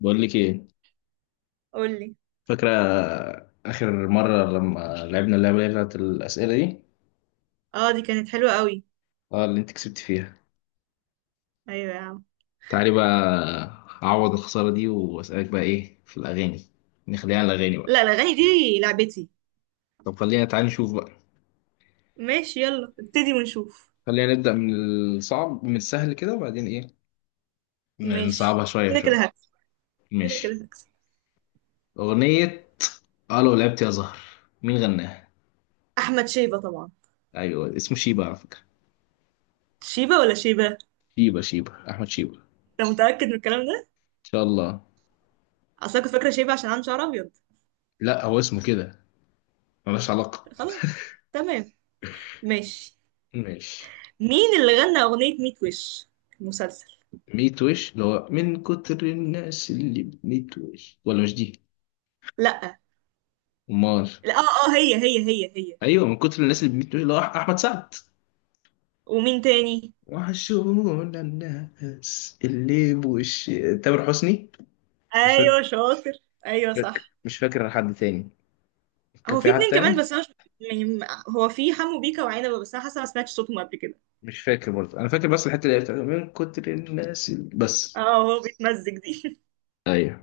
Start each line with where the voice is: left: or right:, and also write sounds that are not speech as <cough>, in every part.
left: بقول لك ايه؟
right: قولي.
left: فاكره اخر مره لما لعبنا اللعبه اللي هي بتاعت الاسئله دي؟
right: اه، دي كانت حلوة قوي.
left: اه، اللي انت كسبت فيها.
right: ايوه يا عم.
left: تعالي بقى اعوض الخساره دي واسالك بقى ايه في الاغاني. نخليها على الاغاني بقى.
right: لا الاغاني دي لعبتي.
left: طب خلينا، تعالي نشوف بقى.
right: ماشي، يلا ابتدي ونشوف.
left: خلينا نبدا من الصعب، من السهل كده وبعدين ايه، نصعبها
right: ماشي
left: شويه
right: كده
left: شويه.
right: كده هكسب. كده كده
left: ماشي.
right: هكسب.
left: اغنيه. اه، لو لعبت يا زهر، مين غناها؟
right: احمد شيبة طبعا.
left: ايوه، اسمه شيبه على فكره.
right: شيبة ولا شيبة؟
left: شيبه شيبه احمد شيبه.
right: انت متأكد من الكلام ده؟
left: ان شاء الله.
right: اصل أنا كنت فاكرة شيبة عشان عنده شعر ابيض.
left: لا، هو اسمه كده، ملوش علاقه.
right: خلاص. تمام. ماشي.
left: ماشي.
right: مين اللي غنى اغنية ميت وش المسلسل؟
left: ميت وش، اللي هو من كتر الناس اللي بميت وش، ولا مش دي؟
right: لا.
left: امال؟
right: لا اه اه هي.
left: ايوه، من كتر الناس اللي بميت وش، اللي هو احمد سعد.
right: ومين تاني؟
left: وحشونا الناس اللي بوش. تامر حسني. مش فاكر.
right: ايوه شاطر.
left: مش
right: ايوه
left: فاكر
right: صح.
left: مش فاكر حد تاني. كان
right: هو في
left: في حد
right: اتنين كمان
left: تاني.
right: بس انا مش يعني هو في حمو بيكا وعنبه بس انا حاسه ما سمعتش صوتهم قبل كده.
left: مش فاكر برضه، انا فاكر بس الحته اللي هي بتاعت من كتر الناس اللي بس.
right: اه هو بيتمزج دي.
left: ايوه.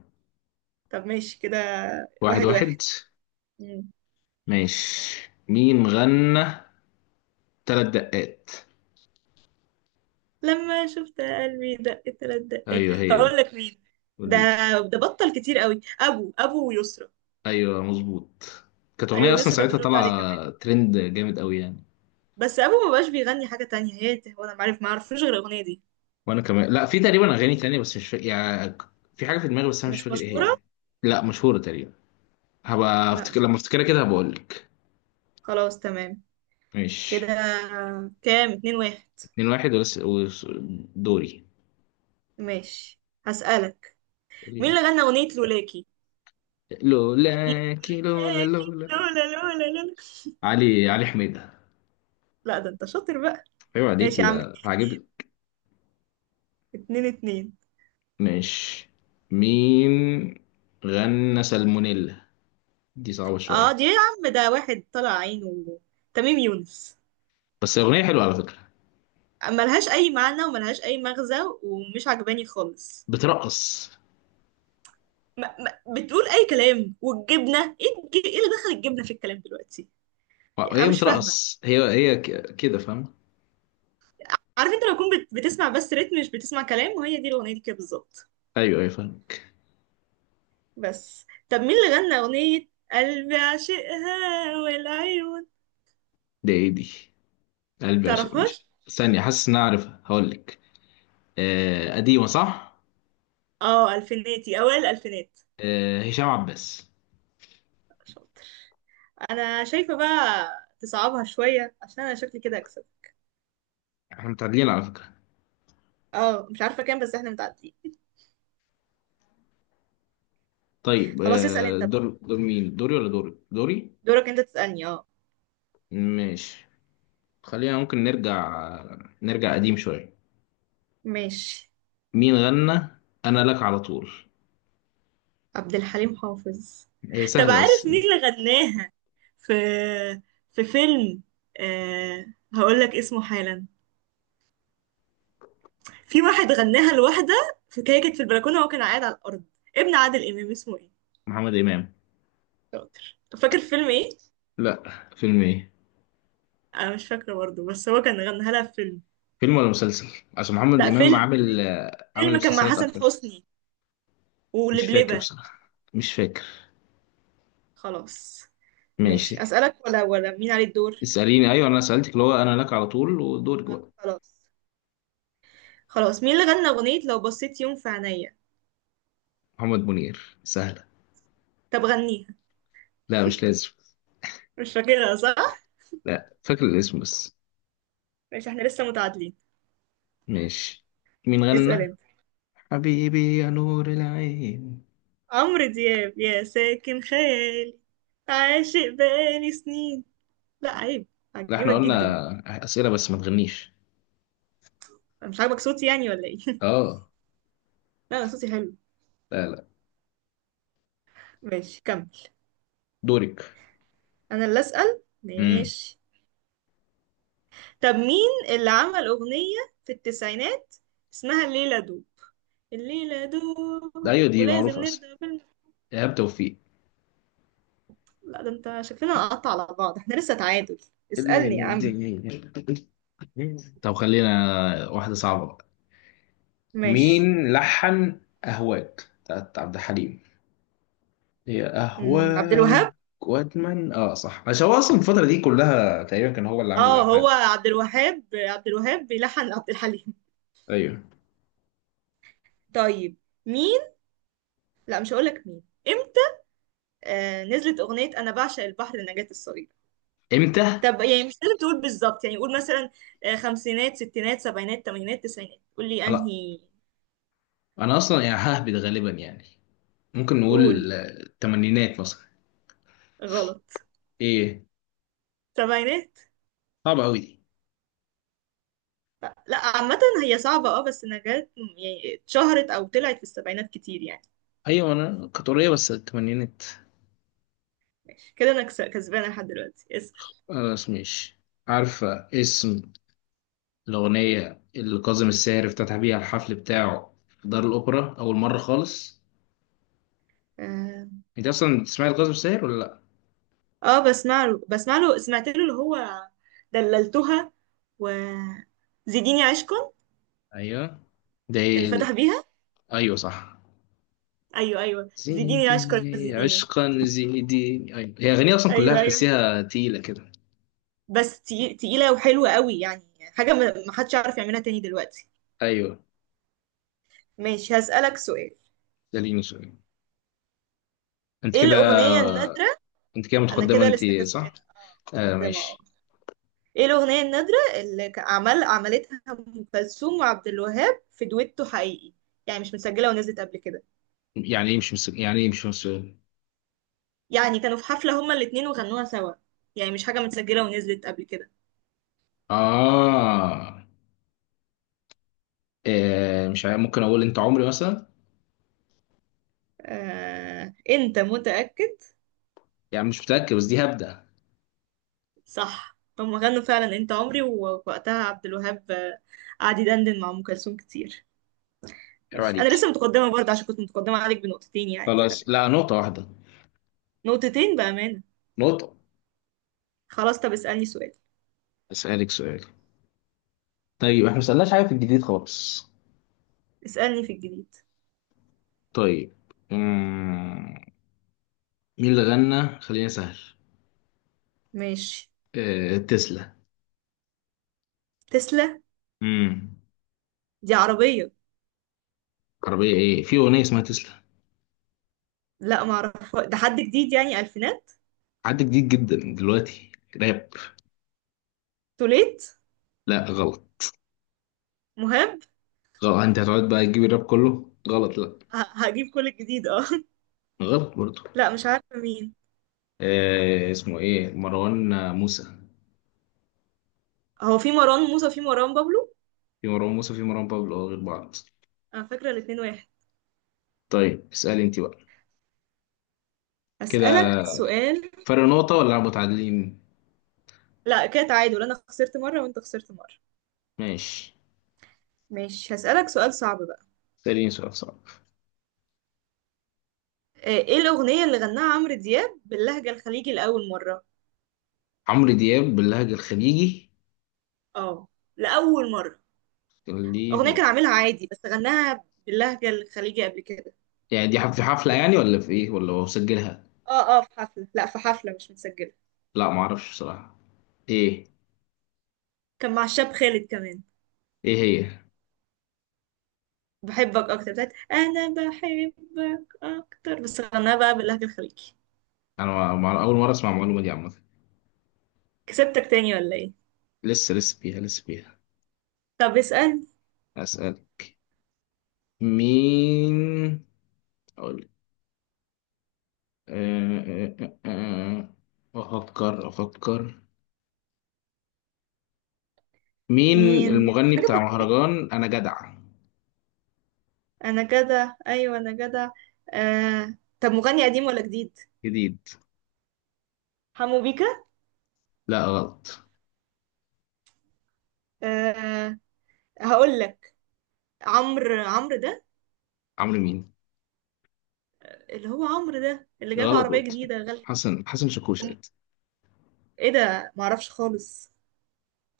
right: <laughs> طب ماشي كده.
left: واحد
right: واحد
left: واحد.
right: واحد. مم.
left: ماشي، مين غنى ثلاث دقات؟
right: لما شفت قلبي دق تلات دقات
left: ايوه، هي
right: هقول
left: دي.
right: لك مين. ده
left: قولي لي.
right: ده بطل كتير قوي ابو ويسرا.
left: ايوه، مظبوط. كانت اغنيه
right: ايوه
left: اصلا
right: يسرا كانت
left: ساعتها
right: بترد عليه كمان.
left: طالعه ترند جامد قوي يعني.
right: بس ابو ما بقاش بيغني حاجه تانية، هي هو انا معرف ما اعرفوش غير الاغنيه دي.
left: وانا كمان، لا، في تقريبا اغاني تانية بس مش فاكر يعني. في حاجه في دماغي بس انا مش
right: مش
left: فاكر
right: مشهوره.
left: ايه هي. لا، مشهوره تقريبا. هبقى
right: لا
left: افتكر
right: ما-
left: لما افتكرها كده هبقول لك.
right: خلاص تمام كده.
left: ماشي.
right: كام؟ اتنين واحد.
left: اتنين واحد دوري.
right: ماشي هسألك: مين
left: سؤالين.
right: اللي غنى اغنيه لولاكي؟
left: لولاكي، لولا لولا
right: لولاكي
left: لولا.
right: لولا لولا لولا.
left: علي حميدة.
right: لا ده انت شاطر بقى.
left: ايوه،
right: ماشي
left: عليكي
right: يا عم.
left: ده عاجبك.
right: اتنين اتنين.
left: ماشي. مين غنى سالمونيلا؟ دي صعبة
right: اه
left: شوية.
right: دي يا عم ده واحد طلع عينه، تميم يونس.
left: بس أغنية حلوة على فكرة.
right: ملهاش اي معنى وملهاش اي مغزى، ومش عجباني خالص.
left: بترقص.
right: ما ما بتقول اي كلام، والجبنه، ايه اللي دخل الجبنه في الكلام دلوقتي؟ يعني انا
left: هي
right: مش فاهمه.
left: بترقص، كده، فاهم؟
right: عارف انت لو كنت بتسمع بس رتم مش بتسمع كلام، وهي دي الاغنيه دي كده بالظبط.
left: ايوه ايوه، فاهمك.
right: بس طب مين اللي غنى اغنيه قلبي عشقها والعيون؟
left: ده ايه دي؟ قلبي عشق، مش
right: تعرفهاش؟
left: ثانية، حاسس ان انا عارفها، هقول لك. آه، قديمة صح.
right: اه الفيناتي، اوائل الالفينات.
left: آه، هشام عباس.
right: شاطر. انا شايفه بقى تصعبها شويه عشان انا شكلي كده اكسب.
left: احنا متعادلين على فكرة.
right: اه مش عارفة كام بس احنا متعدين.
left: طيب،
right: خلاص اسأل انت بقى،
left: دور دور مين، دوري ولا دوري دوري؟
right: دورك انت تسألني اه.
left: ماشي. خلينا، ممكن نرجع قديم شوية.
right: ماشي.
left: مين غنى انا لك على طول؟
right: عبد الحليم حافظ.
left: هي
right: طب
left: سهلة
right: عارف
left: بس.
right: مين اللي غناها؟ في في فيلم أه... هقول لك اسمه حالا. في واحد غناها لواحدة في كده، كانت في البلكونة وهو كان قاعد على الأرض. ابن عادل إمام اسمه ايه؟
left: محمد امام.
right: شاطر. فاكر فيلم ايه؟
left: لا، فيلم ايه؟
right: أنا مش فاكرة برضه بس هو كان غناها لها في فيلم.
left: فيلم ولا مسلسل؟ عشان محمد
right: لا
left: امام
right: فيلم
left: عامل
right: فيلم.
left: آه، عامل
right: فيلم كان مع
left: مسلسلات
right: حسن
left: اكتر.
right: حسني
left: مش فاكر
right: ولبلبة.
left: بصراحة، مش فاكر.
right: خلاص.
left: ماشي.
right: ماشي. أسألك ولا مين عليه الدور؟
left: اسأليني، أيوة أنا سألتك اللي هو أنا لك على طول، ودورك
right: آه،
left: بقى.
right: خلاص. خلاص، مين اللي غنى أغنية لو بصيت يوم في عينيا؟
left: محمد منير، سهلة.
right: طب غنيها.
left: لا مش لازم.
right: مش فاكرها صح؟
left: لا، فاكر الاسم بس.
right: ماشي احنا لسه متعادلين.
left: ماشي. مين
right: اسأل
left: غنى
right: انت.
left: حبيبي يا نور العين؟
right: عمرو دياب، يا ساكن خيالي، عاشق بقالي سنين. لا عيب.
left: لا، احنا
right: عجبك جدا.
left: قلنا أسئلة بس ما تغنيش.
right: أنا مش عاجبك صوتي يعني ولا ايه؟ <laughs>
left: اه.
right: لا أنا صوتي حلو.
left: لا لا.
right: ماشي كمل.
left: دورك.
right: أنا اللي أسأل،
left: امم
right: ماشي. طب مين اللي عمل أغنية في التسعينات اسمها الليلة دوب؟ الليلة
left: ده
right: دوب
left: أيوة دي
right: ولازم
left: معروفة أصلا.
right: نرضى.
left: إيهاب توفيق.
right: لا ده انت شكلنا نقطع على بعض، احنا لسه تعادل.
left: اللي هي
right: اسألني يا عم.
left: الدنيا. طب خلينا، واحدة صعبة بقى.
right: ماشي.
left: مين لحن أهواك بتاعت عبد الحليم؟ هي
right: عبد
left: أهواك.
right: الوهاب.
left: وأدمن، آه صح، عشان هو أصلا الفترة دي كلها تقريبا كان هو اللي عامل
right: اه
left: الألحان.
right: هو عبد الوهاب، عبد الوهاب بيلحن عبد الحليم. <laughs>
left: أيوه.
right: طيب، مين؟ لا مش هقولك مين امتى. آه نزلت اغنية انا بعشق البحر لنجاة الصغيرة.
left: إمتى؟
right: طب يعني مش لازم تقول بالظبط، يعني قول مثلا آه، خمسينات ستينات سبعينات تمانينات تسعينات، قول لي
left: لا،
right: انهي.
left: أنا أصلا يعني ههبد غالبا يعني. ممكن
right: قول.
left: نقول التمانينات مثلا.
right: غلط.
left: إيه؟
right: سبعينات.
left: صعبة أوي دي.
right: لا، عامة هي صعبة اه، بس نجاة يعني اتشهرت او طلعت في السبعينات كتير يعني.
left: أيوه، أنا كانت قريبة بس التمانينات.
right: كده انا كسبانه لحد دلوقتي. اسال.
left: خلاص ماشي. عارفة اسم الأغنية اللي كاظم الساهر افتتح بيها الحفل بتاعه في دار الأوبرا أول مرة خالص؟
right: اه.
left: أنت أصلا بتسمعي لكاظم الساهر ولا لأ؟
right: آه، بسمع له، بسمع له، سمعت له اللي هو دللتها، و زيديني عشقا.
left: أيوه. ده
right: اللي
left: إيه؟
right: فتح بيها.
left: أيوه صح.
right: ايوه ايوه، زيديني عشقا
left: زيديني
right: زيديني.
left: عشقا زيديني، ايوه هي اغنيه اصلا كلها
right: ايوه ايوه أيوه.
left: تحسيها تقيله كده.
right: بس تقيله وحلوه قوي يعني، حاجه ما حدش يعرف يعملها تاني دلوقتي.
left: ايوه.
right: ماشي هسالك سؤال.
left: ده ليه مسؤولية. انت
right: ايه
left: كده.
right: الاغنيه النادره؟
left: انت كده
right: انا
left: متقدمه
right: كده
left: انت.
right: لسه
left: صح.
right: كسبانه اه،
left: آه
right: متقدمه اه.
left: ماشي.
right: ايه الأغنية النادرة اللي عملتها أم كلثوم وعبد الوهاب في دويتو حقيقي؟ يعني مش متسجلة ونزلت قبل كده.
left: يعني ايه مش مسؤول؟ يعني ايه مش مسؤول؟
right: يعني كانوا في حفلة هما الاتنين وغنوها سوا، يعني مش حاجة متسجلة ونزلت قبل كده.
left: اه. مش عارف. ممكن اقول انت عمري مثلا.
right: آه... انت متأكد؟
left: يعني مش متاكد بس دي هبدا.
right: صح هما غنوا فعلا انت عمري، ووقتها عبد الوهاب آه، قعد يدندن مع أم كلثوم كتير.
left: عيب
right: ماشي أنا
left: عليك.
right: لسه متقدمة برضه، عشان كنت متقدمة عليك بنقطتين يعني،
left: خلاص،
right: فتمام.
left: لا، نقطه واحده.
right: نقطتين بأمانة.
left: نقطه.
right: خلاص طب اسألني سؤال.
left: اسالك سؤال. طيب، احنا ما سالناش حاجه في الجديد خالص.
right: اسألني في الجديد.
left: طيب. مم. مين اللي غنى خلينا سهل؟
right: ماشي.
left: تسلا.
right: تسلا.
left: امم
right: دي عربية.
left: عربية؟ ايه، في أغنية اسمها تسلا.
right: لا ما اعرف، ده حد جديد يعني الفينات.
left: حد جديد جدا دلوقتي. راب.
right: توليت.
left: لا، غلط.
right: مهاب.
left: غلط. انت هتقعد بقى تجيب الراب كله غلط؟ لا،
right: هجيب كل الجديد اه.
left: غلط برضه.
right: <laughs> لا مش عارفه مين.
left: اسمه ايه، مروان موسى.
right: هو في مروان موسى وفي مروان بابلو.
left: في مروان موسى في مروان بابلو، غير بعض.
right: انا فاكره الاتنين واحد.
left: طيب اسألي انت بقى. كده
right: هسألك سؤال.
left: فرق نقطة ولا متعادلين؟
right: لا كده تعادل، انا خسرت مره وانت خسرت مره.
left: ماشي.
right: ماشي هسألك سؤال صعب بقى.
left: اسأليني سؤال صعب.
right: آه، ايه الاغنيه اللي غناها عمرو دياب باللهجه الخليجي لاول مره؟
left: عمرو دياب باللهجة الخليجي؟
right: اه. لاول مره.
left: دي
right: اغنيه كان عاملها عادي بس غناها باللهجه الخليجي قبل كده.
left: يعني، دي في حفلة يعني، ولا في ايه، ولا هو مسجلها؟
right: اه اه في حفله، لا في حفله مش متسجله.
left: لا، معرفش بصراحة. ايه؟
right: كان مع الشاب خالد كمان.
left: ايه هي؟
right: بحبك اكتر، بتاعت انا بحبك اكتر، بس غناها بقى باللهجة الخليجي.
left: انا اول مره اسمع المعلومه دي عامه.
right: كسبتك تاني ولا ايه؟
left: لسه، لسه فيها، لسه فيها.
right: طب اسأل.
left: اسالك. مين. اقول. أه أه أه أه. افكر افكر. مين
right: مين؟
left: المغني
right: حاجة
left: بتاع
right: من جديد.
left: مهرجان انا جدع؟
right: انا جدع. ايوه انا جدع. آه... طب مغني قديم ولا جديد؟
left: جديد.
right: حمو بيكا.
left: لا، غلط.
right: آه... هقول لك. عمرو ده،
left: عمرو مين؟
right: اللي هو عمرو ده اللي جاب
left: غلط
right: عربية
left: برضه.
right: جديدة غالية.
left: حسن شاكوش
right: أم-
left: قد.
right: ايه ده؟ معرفش خالص.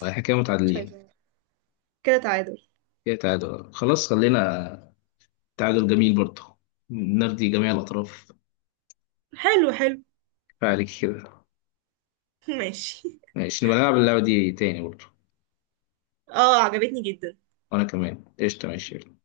left: احنا كده
right: كنتش
left: متعادلين.
right: عايزة كده تعادل.
left: كده تعادل. خلاص، خلينا. تعادل جميل برضه. نرضي جميع الاطراف.
right: حلو حلو.
left: كفاية عليك كده.
right: <laughs> ماشي.
left: ماشي، نبقى نلعب اللعبه دي تاني برضه.
right: اه عجبتني جدا.
left: وانا كمان قشطه. ماشي.